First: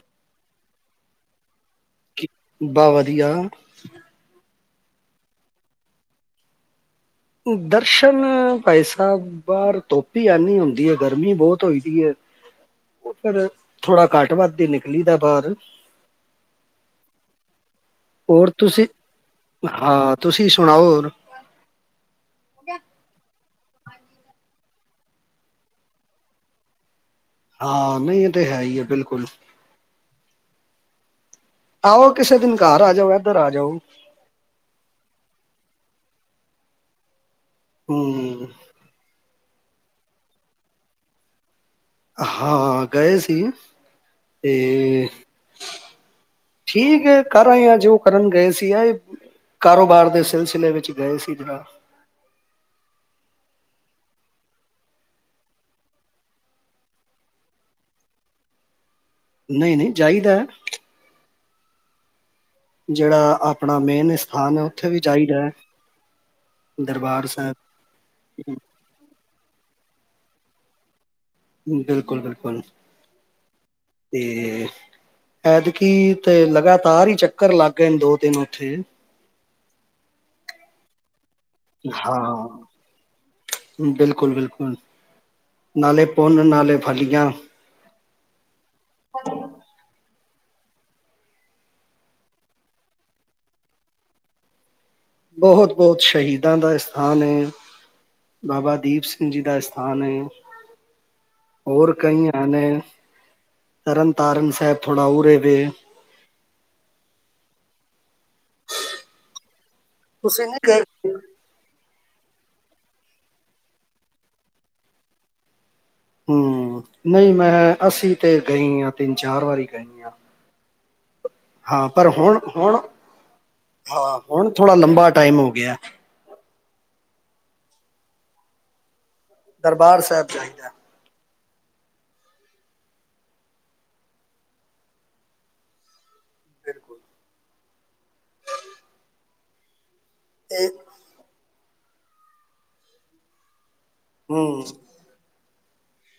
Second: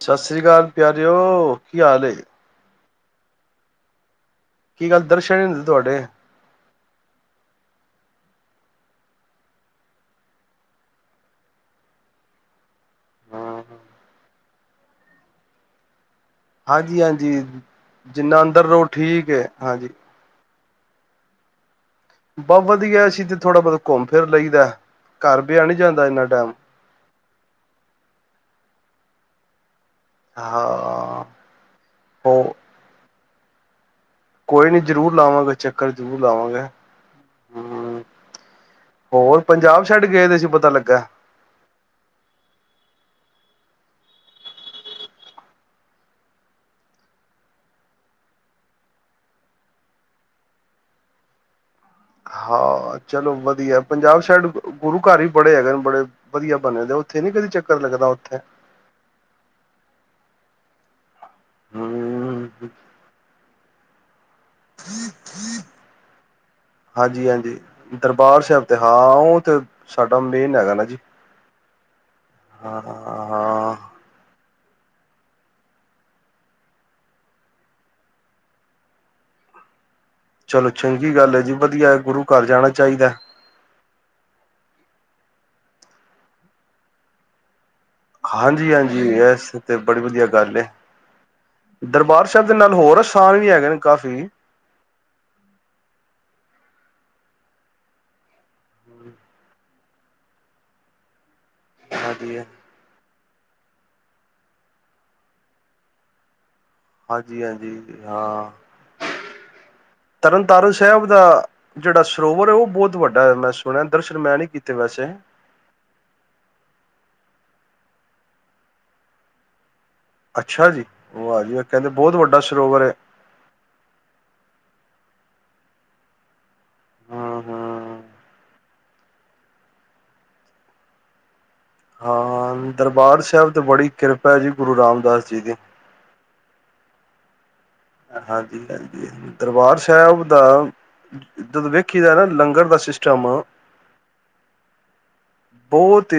ਸਤਿ ਸ੍ਰੀ ਅਕਾਲ ਪਿਆਰਓ ਬਾਹ ਵਧ ਧਆ ਕੀ ਗੱਲ ਦਰਸ਼ਨ ਨੀ ਹੁਣਦੇ ਤੁਹਾਡੇ ਦਰਸ਼ਨ ਭਾਈ ਸਾਹਿਬ ਬਾਹਰ ਧੋਪੀ ਆਨੀ ਹੁੰਦੀ ਹੈ ਗਰਮੀ ਬਹੁਤ ਹੋ ਦੀ ਹੈ ਉਹ ਫਿਰ ਥੋੜ੍ਹਾ ਘੱਟ ਵੱਧ ਹੀ ਨਿਕਲੀ ਦਾ ਬਾਹਰ ਹਾਂਜੀ ਹਾਂਜੀ ਜਿੰਨਾ ਹੋਰ ਅੰਦਰ ਰਹੋ ਤੁਸੀਂ ਠੀਕ ਹੈ ਹਾਂਜੀ ਹਾਂ ਤੁਸੀਂ ਸੁਣਾਓ ਬਹੁਤ ਵਧੀਆਂ ਥੋੜ੍ਹਾ ਬਹੁਤ ਘੁੰਮ ਫਿਰ ਲਈ ਦਾ ਘਰ ਬਿਹਾ ਨਹੀ ਜਾਂਦਾ ਇੰਨਾ ਟੈਮ ਹਾਂ ਨਹੀਂ ਇਹ ਤੇ ਹੈ ਹੀ ਹੈ ਬਿਲਕੁਲ ਹਾਂ ਆਓ ਕਿਸੇ ਹੋ ਦਿਨ ਘਰ ਆ ਜਾਓ ਐ ਉੱਧਰ ਆ ਜਾਊ ਕੋਈ ਨੀ ਜਰੂਰ ਲਾਵਾਂਗੇ ਚੱਕਰ ਜ਼ਰੂਰ ਲਾਵਾਂਗੇ ਹਮ ਹੋਰ ਪੰਜਾਬ ਛੱਡ ਗਏ ਦੇ ਸੀ ਪਤਾ ਲੱਗਾ। ਹਾਂ ਗਏ ਸੀ ਤੇ ਠੀਕ ਹੈ ਕਰ ਆਏ ਆ ਜੋ ਕਰਨ ਗਏ ਸੀ। ਆ ਕਾਰੋਬਾਰ ਦੇ ਸਿਲਸਿਲੇ ਵਿੱਚ ਗਏ ਸੀ ਜਰਾ ਆਹ ਚਲੋ ਵਧੀਆ ਪੰਜਾਬ ਸਾਈਡ ਗੁਰੂ ਘਰ ਵੀ ਬੜੇ ਹੈਗੇ ਨੇ ਬੜੇ ਵਧੀਆ ਬਣੇ ਦੇ ਉੱਥੇ ਨੀ ਕਦੇ ਚੱਕਰ ਲੱਗਦਾ ਉੱਥੇ ਨਹੀਂ ਨਹੀਂ ਜਾਈ ਦੇ ਹਮ ਜਿਹੜਾ ਆਪਣਾ ਮੇਨ ਸਥਾਨ ਹੈ ਉੱਥੇ ਵੀ ਚਾਹੀਦਾ ਹੈ ਦਰਬਾਰ ਹਾਂਜੀ-ਹਾਂਜੀ ਦਰਬਾਰ ਸਾਹਿਬ ਸਾਹਿਬ ਤੇ ਹਾਂ ਉਹ ਸਾਡਾ ਮੇਨ ਹੈਗਾ ਨਾ ਜੀ ਹੂੰ ਬਿਲਕੁਲ ਬਿਲਕੁਲ ਹਾਂ-ਹਾਂ ਤੇ। ਐਤਕੀ ਤੇ ਲਗਾਤਾਰ ਹੀ ਚੱਕਰ ਲੱਗ ਗਏ ਨੇ ਦੋ ਤਿੰਨ ਉੱਥੇ। ਚਲੋ ਚੰਗੀ ਗੱਲ ਹੈ। ਜੀ ਵਧੀਆ ਗੁਰੂ ਘਰ ਹਾਂ ਜਾਣਾ ਚਾਹੀਦਾ। ਬਿਲਕੁਲ ਬਿਲਕੁਲ ਨਾਲੇ ਪੁੰਨ ਨਾਲੇ ਫਲੀਆਂ। ਹਾਂਜੀ ਹਾਂਜੀ ਇਸ ਤੇ ਬੜੀ ਵਧੀਆ। ਗੱਲ ਹੈ ਦਰਬਾਰ ਸਾਹਿਬ ਦੇ ਨਾਲ ਹੋਰ ਅਸਥਾਨ ਵੀ ਹੈਗੇ ਨੇ ਕਾਫ਼ੀ। ਬਹੁਤ ਬਹੁਤ ਸ਼ਹੀਦਾਂ ਦਾ ਸਥਾਨ ਹੈ ਬਾਬਾ ਦੀਪ ਸਿੰਘ ਜੀ ਦਾ ਅਥਾਨ ਹੈ। ਹੋਰ ਕਈ ਹਾਂਜੀ ਆ ਨੇ। ਤਰਨ ਤਾਰਨ ਸਾਹਿਬ ਥੋੜਾ ਉਰੇ ਵੇ। ਹਾਂਜੀ ਹਾਂਜੀ। ਹਾਂ ਤੁਸੀਂ ਨਹੀਂ ਤਰਨਤਾਰਨ ਸਾਹਿਬ ਗਏ ਦਾ ਜਿਹੜਾ ਸਰੋਵਰ ਹੈ ਉਹ। ਬਹੁਤ ਵੱਡਾ ਮੈਂ ਸੁਣਿਆ ਦਰਸ਼ਨ ਮੈਂ ਨੀ ਕੀਤੇ ਵੈਸੇ। ਹੂੰ ਨਹੀਂ ਮੈਂ ਅਸੀਂ ਤੇ ਗਈ ਹਾਂ ਤਿੰਨ ਚਾਰ ਵਾਰੀ। ਗਈ ਆ ਅੱਛਾ ਜੀ। ਵਾਹ ਜੀ ਕਹਿੰਦੇ ਹਾਂ ਪਰ ਬਹੁਤ ਵੱਡਾ ਹੁਣ ਹੁਣ ਸਰੋਵਰ ਹੈ ਹਾਂ ਹੁਣ ਥੋੜ੍ਹਾ ਲੰਬਾ। ਟਾਈਮ ਹੋ ਗਿਆ। ਹੂੰ-ਹੂੰ ਦਰਬਾਰ ਸਾਹਿਬ ਜਾਈਦਾ ਹਾਂ ਦਰਬਾਰ ਸਾਹਿਬ ਤੇ ਬੜੀ ਕਿਰਪਾ ਹੈ ਜੀ ਗੁਰੂ ਰਾਮਦਾਸ ਜੀ ਦੀ। ਬਿਲਕੁਲ। ਹਾਂਜੀ ਹਾਂਜੀ ਦਰਬਾਰ ਸਾਹਿਬ। ਸਾਹਿਬ ਇਹ ਦਾ। ਜਦੋਂ ਵੇਖੀ ਦਾ ਨਾ ਲੰਗਰ ਦਾ ਸਿਸਟਮ। ਹੂੰ। ਬਹੁਤ ਹੀ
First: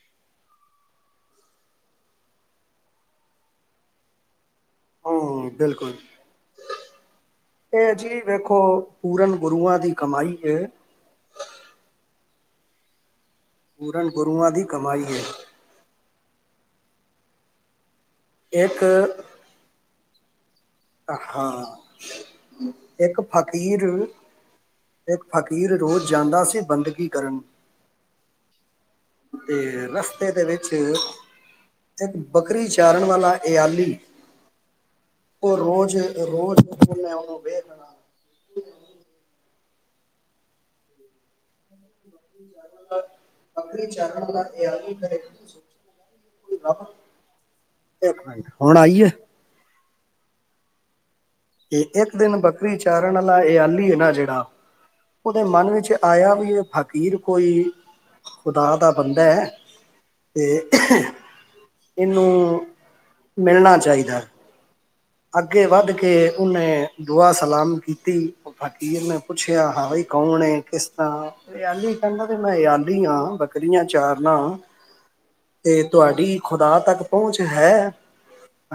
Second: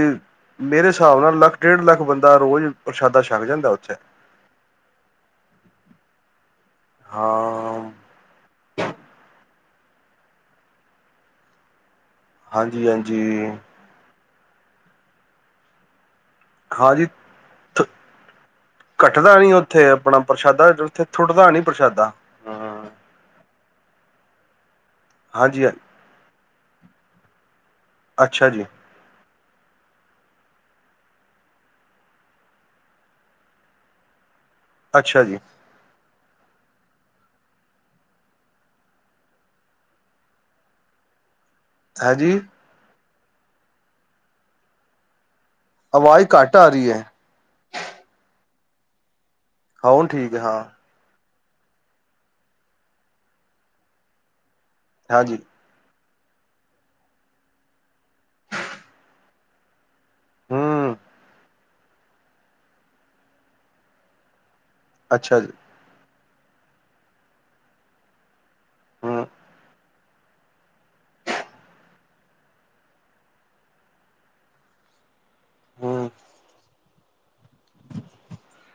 ਮੇਰੇ ਹਿਸਾਬ ਨਾਲ ਲੱਖ ਡੇਢ ਲੱਖ ਬੰਦਾ ਰੋਜ਼ ਪ੍ਰਸ਼ਾਦਾ ਛਕ ਜਾਂਦਾ ਉੱਥੇ। ਹੂੰ ਬਿਲਕੁਲ। ਹਾਂ ਇਹ ਜੀ ਵੇਖੋ ਪੂਰਨ। ਗੁਰੂਆਂ ਦੀ ਕਮਾਈ ਹੈ। ਹਾਂਜੀ ਹਾਂਜੀ। ਪੂਰਨ ਗੁਰੂਆਂ ਦੀ ਕਮਾਈ ਹੈ। ਹਾਂਜੀ। ਇੱਕ ਘਟਦਾ ਨੀ ਉੱਥੇ। ਆਪਣਾ ਪ੍ਰਸ਼ਾਦਾ। ਉੱਥੇ ਥੁੱਟਦਾ ਨੀ ਹਾਂ ਪ੍ਰਸ਼ਾਦਾ ਇੱਕ ਫ ਖ਼ੀਰ। ਇੱਕ ਹਾਂਜੀ ਫ਼ਕੀਰ ਰੋਜ਼ ਜਾਂਦਾ ਸੀ ਬੰਦਗੀ। ਕਰਨ। ਅੱਛਾ ਜੀ। ਤੇ ਰਸਤੇ ਦੇ ਵਿੱਚ ਇੱਕ ਬੱਕਰੀ ਚਾਰਨ ਵਾਲਾ ਅਯਾਲੀ। ਅੱਛਾ ਜੀ ਉਹ ਰੋਜ਼ ਉਹ ਰੋਜ਼ ਹਾਂਜੀ [unintelligible] ਬੱਕਰੀ ਚਾਰਨ ਵਾਲਾ ਅਯਾਲੀ [unintelligible] ਆਵਾਜ਼ ਘੱਟ ਆ ਰਹੀ ਐ। ਇੱਕ ਮਿੰਟ ਹੁਣ ਆਈਏ? ਹਾ ਹੁਣ ਠੀਕ ਹੈ, ਹਾਂ। ਇਹ ਇੱਕ ਦਿਨ ਬੱਕਰੀ ਚਾਰਨ ਆਲਾ ਅਯਾਲੀ ਐ ਨਾ ਜਿਹੜਾ ਹਾਂਜੀ ਉਹਦੇ ਮਨ ਵਿੱਚ ਆਇਆ ਵੀ ਇਹ ਫ਼ਕੀਰ ਕੋਈ ਖੁਦਾ ਦਾ ਬੰਦਾ ਹੈ ਤੇ ਹੂੰ ਇਹਨੂੰ ਮਿਲਣਾ ਚਾਹੀਦਾ। ਅੱਛਾ ਜੀ ਅੱਗੇ ਵੱਧ ਕੇ ਉਹਨੇ ਦੁਆ ਸਲਾਮ ਕੀਤੀ। ਫ਼ਕੀਰ ਨੂੰ ਹੂੰ ਪੁੱਛਿਆ ਹਾਂ ਬਾਈ ਕੌਣ ਏ? ਕਿਸ ਤਰ੍ਹਾਂ? ਅਯਾਲੀ ਕਹਿੰਦਾ ਕਿ ਮੈਂ ਅਯਾਲੀ ਹਾਂ। ਬੱਕਰੀਆਂ ਚਾਰਨਾ ਤੇ ਹੂੰ ਤੁਹਾਡੀ ਖੁਦਾ ਤੱਕ ਪਹੁੰਚ ਹੈ?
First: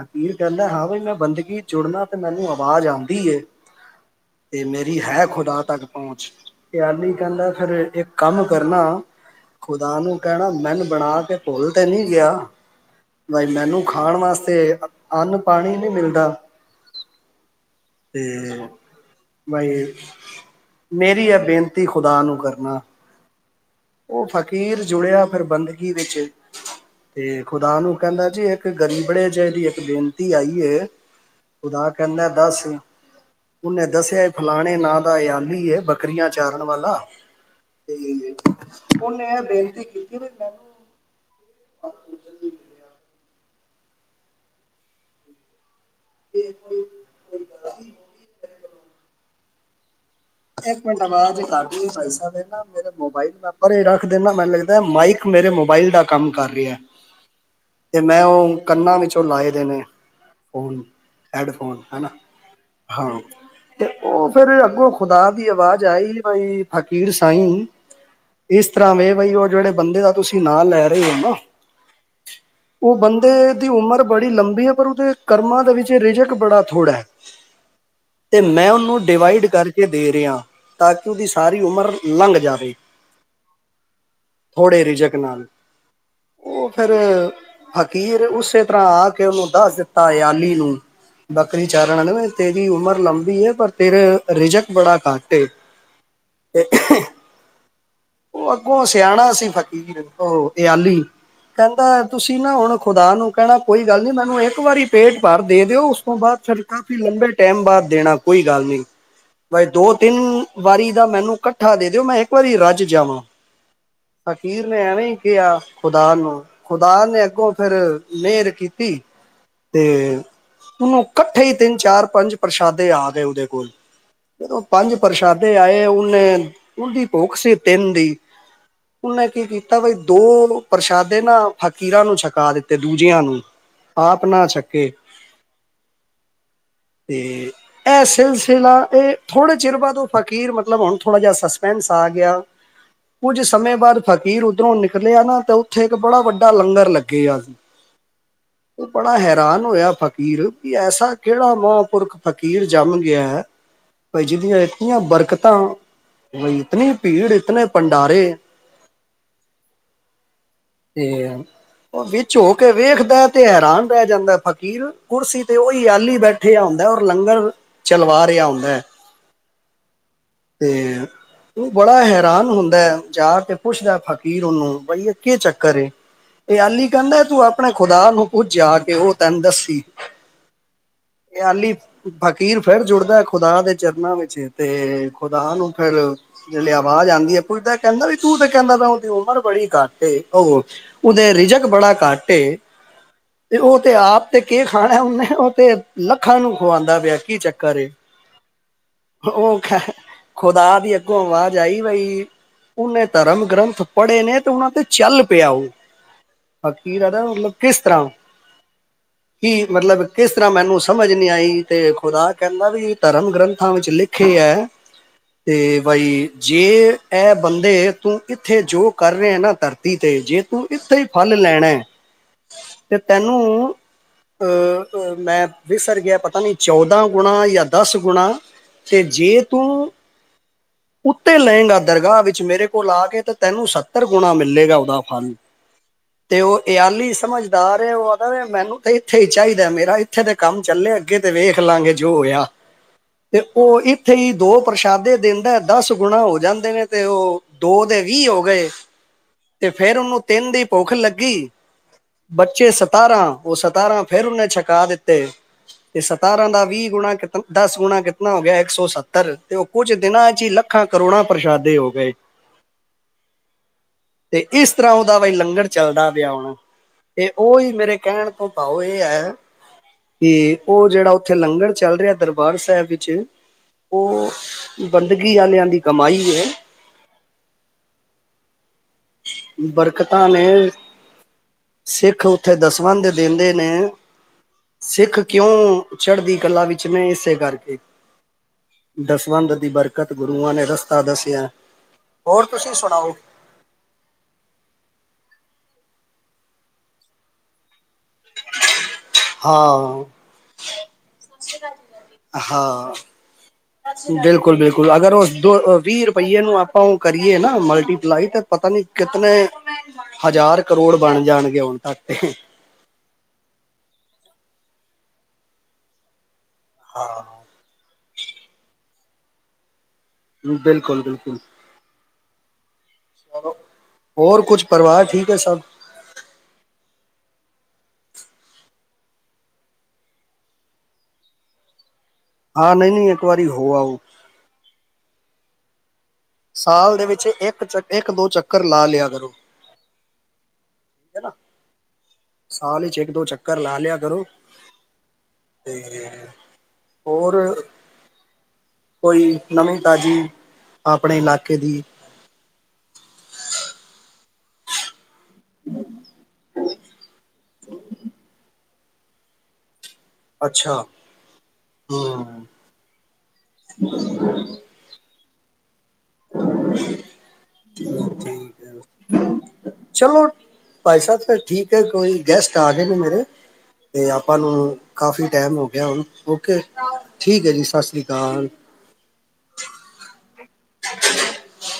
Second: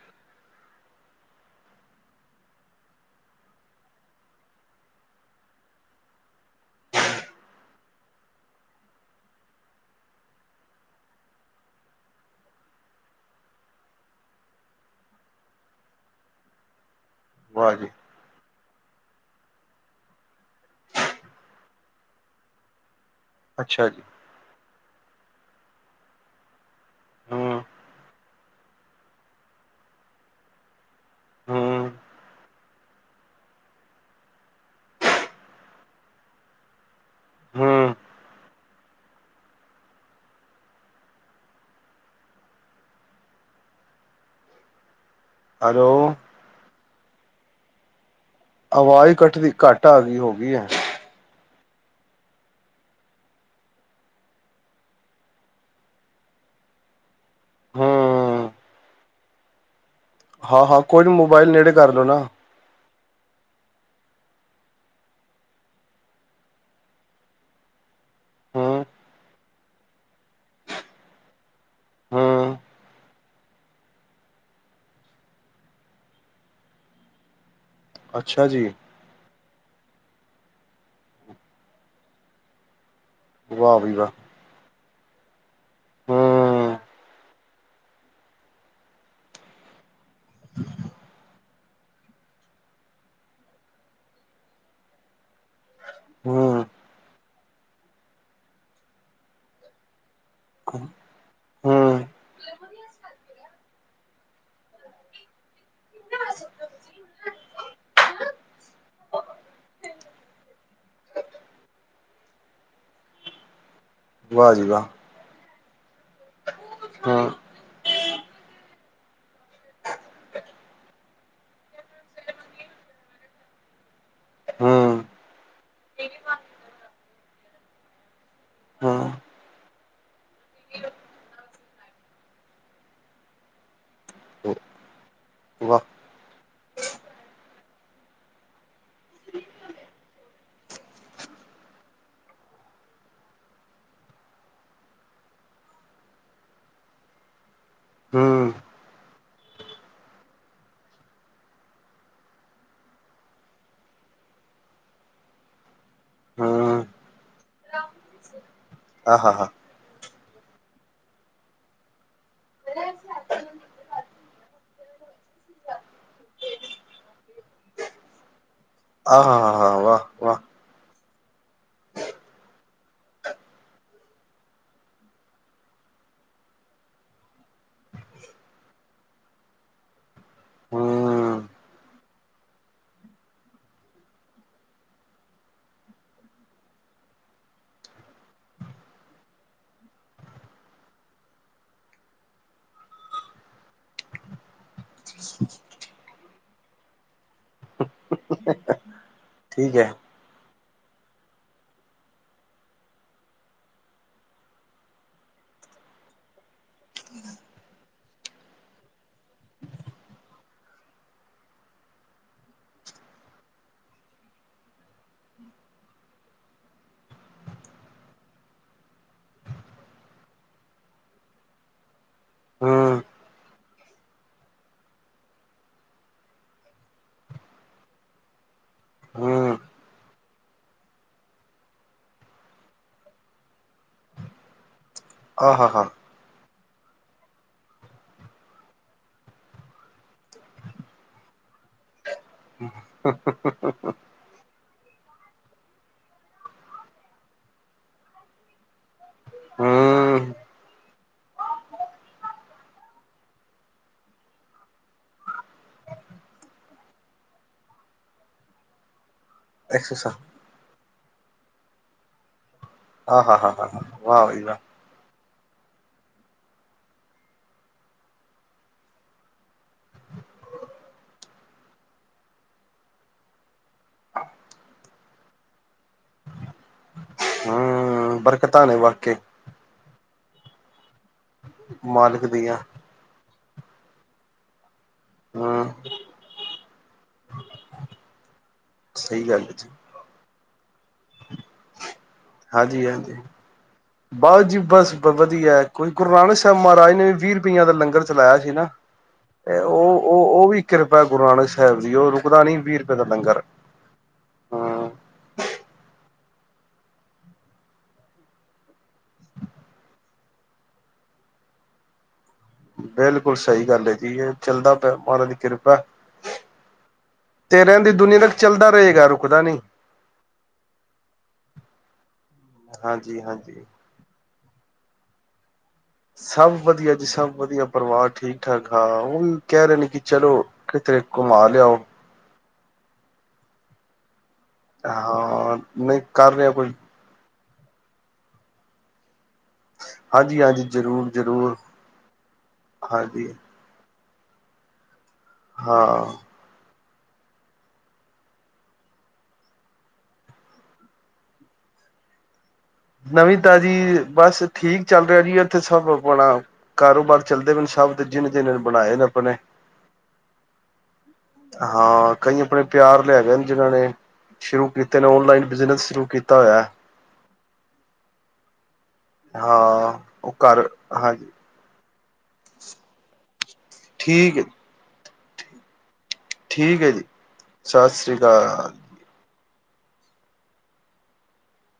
ਫ਼ਕੀਰ ਕਹਿੰਦਾ ਹਾਂ ਬਾਈ ਮੈਂ ਬੰਦਗੀ ਜੁੜਨਾ ਤੇ ਮੈਨੂੰ ਆਵਾਜ਼ ਆਉਂਦੀ ਏ ਤੇ ਮੇਰੀ ਹੈ ਖੁਦਾ ਤੱਕ ਪਹੁੰਚ। ਅਯਾਲੀ ਕਹਿੰਦਾ ਫਿਰ ਇੱਕ ਕੰਮ ਕਰਨਾ। ਖੁਦਾ ਨੂੰ ਕਹਿਣਾ ਮੈਨ ਬਣਾ ਕੇ ਭੁੱਲ ਤੇ ਨਹੀਂ ਗਿਆ। ਬਾਈ ਮੈਨੂੰ ਖਾਣ ਵਾਸਤੇ ਅੰਨ-ਪਾਣੀ ਵੀ ਨੀ ਪਰ [unintelligible] ਵਾਹ ਜੀ ਤੇ ਬਈ, ਮੇਰੀ ਐ ਬੇਨਤੀ ਖੁਦਾ ਨੂੰ ਕਰਨਾ ਅੱਛਾ ਜੀ ਉਹ ਫ਼ਕੀਰ ਜੁੜਿਆ ਫਿਰ ਬੰਦਗੀ ਵਿੱਚ ਤੇ ਹੂੰ ਖੁਦਾ ਨੂੰ ਕਹਿੰਦਾ ਜੀ ਇੱਕ ਇੱਕ ਗਰੀਬੜੇ ਜਿਹੇ ਦੀ ਇੱਕ ਬੇਨਤੀ ਆਈ ਹੈ। ਖੁਦਾ ਹੂੰ ਕਹਿੰਦਾ ਦੱਸ ਉਹਨੇ ਦੱਸਿਆ ਇਹ ਫਲਾਣੇ ਨਾਂ ਦਾ ਅਯਾਲੀ ਹੈ ਬੱਕਰੀਆਂ ਚਾਰਨ ਵਾਲਾ ਹੂੰ ਤੇ ਉਹਨੇ ਇਹ ਬੇਨਤੀ ਕੀਤੀ ਵੀ ਮੈਨੂੰ [unintelligible] ਲਿਆ ਹੈਲੋ ਕੋ ਗੱਲ [unintelligible] ਆਵਾਜ਼ ਕਟਦੀ ਘੱਟ ਆ ਗਈ ਹਹੋ ਇੱਕ ਮਿੰਟ ਆਵਾਜ਼ ਘੱ ਮੇਰੇ ਮੋਬਾਇਲ ਮ ਪਰੇ ਰੱਖ ਦੇਨਾ ਮੈਨੂੰ ਲੱਗਦਾ ਮਾਈਕ ਮੇਰੇ ਮੋਬਾਇਲ ਦਾ ਕੰਮ ਕਰ ਰਿਹਾ ਤੇ ਮੈਂ ਉਹ ਕੰਨਾਂ ਵਿੱਚੋਂ ਉਹ ਲਾਏ ਦੇ ਨੇ ਉਹ ਹਾਂ-ਹਾਂ ਕੋਈ ਨੀ ਮੋਬਾਇਲ ਨੇੜੇ ਹੈਡਫੋਨ ਕਰ ਲੋ ਹੈਨਾ ਨਾ। ਹਾਂ ਉਹ ਫੇਰ ਅੱਗੋਂ ਖੁਦਾ ਦੀ ਆਵਾਜ਼ ਆਈ ਬਈ ਫ਼ਕੀਰ ਸਾਈ, ਇਸ ਹੂੰ, ਤਰ੍ਹਾਂ ਵੇ ਬਈ ਉਹ ਜਿਹੜੇ ਬੰਦੇ ਦਾ ਤੁਸੀਂ ਨਾਂ ਲੈ ਰਹੇ ਹੋ ਨਾ। ਹੂੰ, ਉਹ ਬੰਦੇ ਦੀ ਉਮਰ ਬੜੀ ਲੰਬੀ ਹੈ ਪਰ ਉਹਦੇ ਕਰਮਾਂ ਦੇ ਵਿੱਚ ਰਿਜਕ ਬੜਾ ਥੋੜ੍ਹਾ ਹੈ। ਤੇ ਅੱਛਾ ਜੀ, ਮੈਂ ਉਹਨੂੰ ਡਿਵਾਈਡ ਕਰ ਇਹ ਦੇ ਰਿਹਾ ਤਾਂ ਕਿ ਉਹਦੀ ਸਾਰੀ ਉਮਰ ਲੰਘ ਜਾਵੇ। ਵਾਹ ਬਈ ਵਾਹ- ਬੜੇ ਰਿਜਕ ਨਾਲ ਉਹ ਹੂੰ, ਫੇਰ ਫ਼ਕੀਰ ਉਸੇ ਤਰ੍ਹਾਂ ਆ ਕੇ ਉਹਨੂੰ ਦੱਸ ਦਿੱਤਾ ਅਯਾਲੀ ਨੂੰ ਬੱਕਰੀ ਚਾਰਨ ਆਲੇ ਨੇ ਤੇਰੀ ਉਮਰ ਲੰਬੀ ਹੈ ਪਰ ਤੇਰੇ ਰਿਜਕ ਬੜਾ ਘੱਟ ਏ ਤੇ ਹੂੰ, ਉਹ ਅੱਗੋਂ ਸਿਆਣਾ ਸੀ ਫਕੀਰ, ਉਹ ਅਯਾਲੀ ਕਹਿੰਦਾ ਹੂੰ, ਤੁਸੀਂ ਨਾ ਹੁਣ ਖੁਦਾ ਨੂੰ ਕਹਿਣਾ, ਕੋਈ ਗੱਲ ਨਹੀਂ ਮੈਨੂੰ ਇੱਕ ਵਾਰੀ ਪੇਟ ਭਰ ਦੇ ਦਿਓ। ਉਸ ਤੋਂ ਬਾਅਦ ਫਿਰ ਕਾਫ਼ੀ ਲੰਬੇ ਟਾਈਮ ਬਾਅਦ ਦੇਣਾ ਕੋਈ ਗੱਲ ਨੀ ਬਈ ਦੋ-ਤਿੰਨ ਵਾਰੀ ਦਾ ਮੈਨੂੰ ਕੱਠਾ ਦੇ ਦਿਓ ਮੈਂ ਇੱਕ ਵਾਰੀ ਰੱਜ ਜਾਵਾਂ। ਵਾਹ ਫ਼ਕੀਰ ਜੀ ਨੇ ਵਾਹ। ਐਵੇਂ ਹੀ ਕਿਹਾ ਖੁਦਾ ਨੂੰ। ਖੁਦਾ ਨੇ ਹੂੰ, ਅੱਗੋਂ ਫਿਰ ਮਿਹਰ ਕੀਤੀ, ਤੇ ਉਨੂੰ ਇਕੱਠੇ ਤਿੰਨ-ਚਾਰ-ਪੰਜ ਪ੍ਰਸ਼ਾਦੇ ਆ ਗਏ ਉਹਦੇ ਕੋਲ। ਜਦੋਂ ਪੰਜ ਹੂੰ, ਪ੍ਰਸ਼ਾਦੇ ਆਏ, ਉਹਨੇ ਉਹਦੀ ਭੁੱਖ ਸੀ ਤਿੰਨ ਦੀ, ਹੂੰ, ਉਹਨੇ ਕੀ ਕੀਤਾ ਦੋ ਪ੍ਰਸ਼ਾਦੇ ਨਾ, ਫ਼ਕੀਰਾਂ ਨੂੰ ਛਕਾ ਦਿੱਤੇ ਦੂਜਿਆਂ ਨੂੰ, ਆਪ ਨਾ ਛੱਕੇ ਵਾਹ, ਤੇ ਇਹ ਸਿਲਸਿਲਾ ਇਹ ਥੋੜੇ ਚਿਰ ਬਾਅਦ ਉਹ ਫ਼ਕੀਰ ਮਤਲਬ ਹੁਣ ਥੋੜ੍ਹਾ ਜਿਹਾ ਸਸਪੈਂਸ ਆ ਗਿਆ, ਕੁੱਝ ਸਮੇਂ ਬਾਅਦ ਫ਼ਕੀਰ ਉੱਧਰੋਂ ਨਿਕਲਿਆ ਨਾ ਤੇ, ਉੱਥੇ ਇੱਕ ਬੜਾ ਵੱਡਾ ਲੰਗਰ ਲੱਗੇ ਆ ਸੀ। ਹੂੰ, ਉਹ ਬੜਾ ਹੈਰਾਨ ਹੋਇਆ ਫਕੀਰ ਵੀ, ਐਸਾ ਕਿਹੜਾ ਮਹਾਂਪੁਰਖ ਫ਼ਕੀਰ ਜੰਮ ਗਿਆ ਹੈ। ਭਾਈਜੀ ਦੀਆਂ ਇਤੀਆਂ ਬਰਕਤਾਂ। ਵ ਹੂੰ। ਇਤਨੀ ਭੀੜ ਇਤਨ ਭੰਡਾਰੇ। ਆਹ ਹਾਂ ਹਾਂ [inaudible] ਤੇ ਉਹ ਵਿੱਚ ਹੋ ਕੇ ਵੇਖਦਾ ਤੇ ਹੈਰਾਨ ਰਹਿ ਜਾਂਦਾ ਫ਼ਕੀਰ, ਕੁਰਸੀ ਤੇ ਉਹੀ ਆਲੀ ਬੈਠਿਆ ਹੁੰਦਾ, ਔਰ ਲੰਗਰ ਚਲਵਾ ਰਿਹਾ ਹੁੰਦਾ ਹੈ। ਆਹ ਹਾਂ ਹਾਂ ਹਾਂ। ਤੇ ਤੂੰ ਬੜਾ ਹੈਰਾਨ ਹੁੰਦਾ, ਜਾ ਕੇ ਪੁੱਛਦਾ ਫ਼ਕੀਰ ਉਹਨੂੰ, ਬਈਆ ਕੀ ਚੱਕਰ ਏ, ਇਹ ਅਲੀ ਕਹਿੰਦਾ ਤੂੰ ਆਪਣੇ ਖੁਦਾ ਨੂੰ ਪੁੱਛ ਜਾ ਕੇ, ਉਹ ਤੈਨੂੰ ਦੱਸੀ ਹੂੰ, ਇਹ ਅਲੀ ਫਕੀਰ ਫਿਰ ਜੁੜਦਾ ਖੁਦਾ ਦੇ। ਚਰਨਾਂ ਵਿੱਚ ਤੇ ਖੁਦਾ ਨੂੰ ਫਿਰ ਜਿਹੜੇ ਆਵਾਜ਼ ਆਉਂਦੀ ਹੈ। ਪੁੱਛਦਾ ਕਹਿੰਦਾ ਵੀ ਤੂੰ ਤੇ ਕਹਿੰਦਾ ਵਾ, ਉਹਦੀ ਉਮਰ ਬੜੀ ਘੱਟ ਏ, ਉਹ ਉਹਹਦੇ ਰਿਜਕ ਬੜਾ ਘੱਟ ਏ ਤੇ ਉਹ ਤੇ ਆਪ ਤੇ ਕੇ ਖਾਣਾ, ਉਹਨੇ ਉਹ ਤੇ ਲੱਖਾਂ ਨੂੰ ਖਵਾਉਦਾ ਪਿਆ। ਕੀ ਚੱਕਰ ਏ। ਉਹ ਠੀਕ ਐ। [inaudible] ਖੁਦਾ ਦੀ ਅੱਗੋਂ ਆਵਾਜ਼ ਆਈ, ਬਈ ਉਹਨੇ ਧਰਮ ਗ੍ਰੰਥ ਪੜ੍ਹੇ ਨੇ, ਤੇ ਉਹਨਾਂ ਤੇ ਚੱਲ ਪਿਆ ਉਹ, ਹਕੀਰਦਾ ਮਤਲਬ ਕਿਸ ਤਰ੍ਹਾਂ ਕੀ ਮਤਲਬ ਕਿਸ ਤਰ੍ਹਾਂ ਮੈਨੂੰ ਸਮਝ ਨਹੀਂ ਆਈ, ਤੇ ਖੁਦਾ ਕਹਿੰਦਾ ਵੀ ਧਰਮ ਗ੍ਰੰਥ ਥਾਂ ਵਿੱਚ ਲਿਖੇ ਹੈ, ਤੇ ਬਾਈ ਜੇ ਇਹ ਬੰਦੇ ਤੂੰ ਇੱਥੇ ਜੋ ਕਰ ਰਹੇ ਨਾ ਧਰਤੀ ਤੇ, ਜੇ ਤੂੰ ਇੱਥੇ ਹੀ ਫਲ ਲੈਣਾ, ਹੈ ਤੇ ਹੂੰ, ਤੈਨੂੰ ਅਹ ਮੈਂ ਵਿਸਰ ਗਿਆ ਪਤਾ ਨੀ ਚੌਦਾਂ ਗੁਣਾ, ਜਾਂ ਦਸ ਗੁਣਾ ਤੇ ਜੇ ਹੂੰ, ਤੂੰ ਉੱਤੇ ਲਏਗਾ ਦਰਗਾਹ ਵਿੱਚ ਮੇਰੇ ਕੋਲ ਆ ਕੇ, ਤਾਂ ਤੈਨੂੰ ਸੱਤਰ ਗੁਣਾ ਮਿਲੇਗਾ। ਉਹਦਾ ਫਲ ਆਹ ਹੋ ਹੋ [inaudible] ਤੇ ਉਹ ਇਹ ਆਲੀ ਸਮਝਦਾਰ ਏ, ਉਹ ਆਦਾ ਮੈਨੂੰ ਤੇ ਇੱਥੇ ਚਾਹੀਦਾ, ਮੇਰਾ ਇੱਥੇ ਤੇ ਕੰਮ ਚੱਲੇ ਅੱਗੇ ਤੇ ਵੇਖ ਲਾਂਗੇ ਜੋ ਹੋਇਆ। ਤੇ ਉਹ ਇੱਥੇ ਹੀ ਦੋ ਪ੍ਰਸ਼ਾਦੇ ਦਿੰਦਾ ਦਸ ਗੁਣਾ ਹੋ ਜਾਂਦੇ ਨੇ, ਤੇ ਉਹ ਦੋ ਦੇ ਵੀਹ ਹੋ ਗਏ। ਤੇ ਫੇਰ ਉਹਨੂੰ ਹੂੰ, ਤਿੰਨ ਦੀ ਭੁੱਖ ਲੱਗੀ, ਬੱਚੇ ਸਤਾਰਾਂ ਉਹ ਸਤਾਰਾਂ ਫੇਰ ਉਹਹਨੇ ਛਕਾ ਦਿੱਤੇ, ਤੇ ਸਤਾਰਾਂ ਦਾ ਵੀਹ ਗੁਣਾਤ ਦਸ ਗੁਣਾ ਕਿਤਨਾ ਹੋ ਗਿਆ? ਇੱਕ ਸੌ ਸੱਤਰ। ਅਤੇ ਉਹ ਕੁ 'ਚ ਐਕਸਰਸਾਈ ਦੇਣਾ ਹੈ ਜੀ ਲੱਕ [inaudible] ਲੱਖਾਂ, ਕਰੋੰੜਾਂ ਪ੍ਰਸ਼ਾਦੇ ਹੋ ਗਏ। ਆਹ ਹਾਂ ਹਾਂ ਹਾਂ ਵਾਹ ਵਾਹ ਤੇ [inaudible] ਇਸ ਤਰ੍ਹਾਂ ਉਹਦਾ ਬਾਈ ਲੰਗਰ ਚੱਲਦਾ ਪਿਆ ਹੁਣ, ਤੇ ਉਹੀ ਮੇਰੇ ਕਹਿਣ ਤੋਂ ਭਾਓ ਇਹ ਹੈ ਕਿ, ਉਹ ਜਿਹੜਾ ਉੱਥੇ ਲੰਗਰ ਚੱਲ ਰਿਹਾ, ਦਰਬਾਰ ਸਾਹਿਬ। ਉਹ ਬੰਦਗੀ ਵਾਲਿਆਂ ਦੀ ਕਮਾਈ ਏ। ਹੂੰ, ਬਰਕਤਾਂ ਨੇ। ਵ ਬਰਕਤ। ਹਾਲ [inaudible] ਸਿੱਖ ਮਾਲਕ ਉੱਥੇ ਦੀਆਂ ਦਸਵੰਦ ਦਿਨਦੇ। ਨੇ ਸਿੱਖ ਹੂੰ, ਕਿਉਂ ਚੜ੍ਹਦੀ ਕਲਾ ਵਿੱਚ ਨੇ, ਇਸੇ ਕਰਕੇ। ਸਹੀ ਗੱਲ ਦਸਵੰਧ ਦੀ ਜੀ। ਬਰਕਤ, ਗੁਰੂਆਂ ਨੇ ਰਸ ਸ ਦੱਸੀਆਂ [inaudible] ਹੋਰ, ਤੁਸੀਂ ਸੁਣਾਓ। ਬਾਜੀ ਬਸ ਵਧੀਆ, ਗੁਰੂ ਨਾਨਕ ਸਾਹਿਬ ਮਹਾਰਾਜ ਨੇ ਵੀ, ਵੀਹ ਰੁਪਈਆ ਦਾ ਲੰਗਰ ਚਲਾਇਆ ਸੀ ਨਾ? ਉਹ, ਹਾਂ ਉਹ, ਉਹ ਵੀ ਕਿਰਪਾ ਗੁਰੂ ਨਾਨਕ ਸਾਹਿਬ ਦੀ। ਉਹ ਰੁਕਦਾ ਨੀ ਵੀਹ ਹਾਂ ਰੁਪਏ ਦਾ ਲੰਗਰ। ਬਿਲਕੁਲ -ਬਿਲਕੁਲ ਹੂੰ, ਅਗਰ ਉਹ ਦੋ ਵੀਹ ਰੁਪਈਏ ਨੂੰ ਆਪਾਂ ਉਹ ਕਰੀਏ ਨਾ ਮਲਟੀਪਲਾਈ, ਤਾਂ ਪਤਾ ਨੀ ਕਿਤਨ ਹਜ਼ਾਰ ਕਰੋੜ ਬਣ ਜਾਣਗੇ ਹੁਣ ਤੱਕ ਤੇ। ਬਿਲਕੁਲ ਸਹੀ ਗੱਲ ਹੈ ਜੀ, ਇਹ ਚੱਲਦਾ ਪਿਆ ਮਹਾਰਾਜ ਦੀ ਕਿਰਪੈ। ਹਾਂ [inaudible] ਦੁਨੀਆਂ ਤੱਕ ਚੱਲਦਾ ਰਹੇਗਾ, ਰੁਕਦਾ ਨਹੀਂ। ਬਿਲਕੁਲ- ਬਿਲਕੁਲ। ਹਾਂਜੀ, ਹਾਂਜੀ। ਹੋਰ ਕੁਛ ਪਰਿਵਾਰ ਠੀਕ ਹੈ ਸਭ। ਸਭ ਵਧੀਆ ਜੀ ਸਭ ਵਧੀਆ, ਪਰਿਵਾਰ ਠੀਕ ਠਾਕ ਹਾਂ ਉਹ ਵੀ ਕਹਿ ਰਹੇ ਨੇ, ਕਿ ਚਲੋ ਕਿਤੇ ਘੁੰਮਾ ਲਿਆਓ। ਹਾਂ ਨਹੀਂ-ਨਹੀਂ ਇੱਕ ਵਾਰੀਂ ਹੋ ਆਓ। ਹਾਂ, ਨਹੀਂ ਕਰ ਰਿਹਾ ਕੋਈ ਸਾਲ ਦੇ ਵਿੱਚ ਇੱਕ ਵਿੱਚ ਇੱਕ ਦੋ ਚੱਕਰ ਲਾ ਲਿਆ ਕਰੋ। ਹਾਂਜੀ-ਹਾਂਜੀ। ਸਾਲ ਵਿਚ ਇੱਕ ਦੋ ਹਾਂਜੀ ਚੱਕਰ ਲਾ ਲਿਆ ਕਰੋ। ਤੇ ਹਾਂ ਹੋਰ ਕੋਈ ਨਵੀਂ ਤਾਜ਼ੀ ਆਪਣੇ ਇਲਾਕੇ ਦੀ। ਨਵੀਂ ਤਾਜ਼ੀ ਬਸ ਠੀਕ ਚੱਲ ਕੈਰੀ ਇੱਥੇ ਸਭ ਆਪਣਾ ਕਾਰੋਬਾਰ ਚੱਲਦੇ ਨੇ ਸਭ ਤੇ ਜਿਹਨੇ ਜਿੰਨ ਬਣਾਏ ਰੱਬ ਨੇ ਅੱਛਾ। ਹਾਂ ਕਈ ਹਮ ਆਪਣੇ ਪਿਆਰ ਲੈ ਗਏ ਨੇ, ਜਿਨ੍ਹਾਂ ਨੇਂ ਸ਼ੁਰੂ ਕੀਤੇ ਨੇਂ ਔਨਲਾਇਨ ਬਿਜ਼ਨਸ ਨੂੰ ਕੀ ਕੀਤਾ ਹੋਇਆਂ। ਠੀਕ ਠੀਕ ਹੈ ਹਾਂ, ਚਲੋ ਉਹ ਕਾਰਨ ਭਾਈ ਸਾਹਿਬ ਹਾਂਜੀ। ਫਿਰ ਠੀਕ ਹੈ ਕੋਈ ਗੈਸਟ ਆ ਗਏ ਨੇਂ ਮੇਰੇ ਤੇ ਆਪਾਂ ਠੀਕ ਹੈ ਨੂੰ ਕਾਫ਼ੀ ਟਾਇਮ ਹੋ ਗਿਆਂ ਹੁਣ ਓਕੇ ਠੀਕ ਹੈ ਜੀ ਠੀਕ ਹੈਂ ਜੀ‌, ਸਸ ਸਤਿ ਰੀ ਸ੍ਰੀ ਕਾਲ। ਅਕਾਲ [inaudible]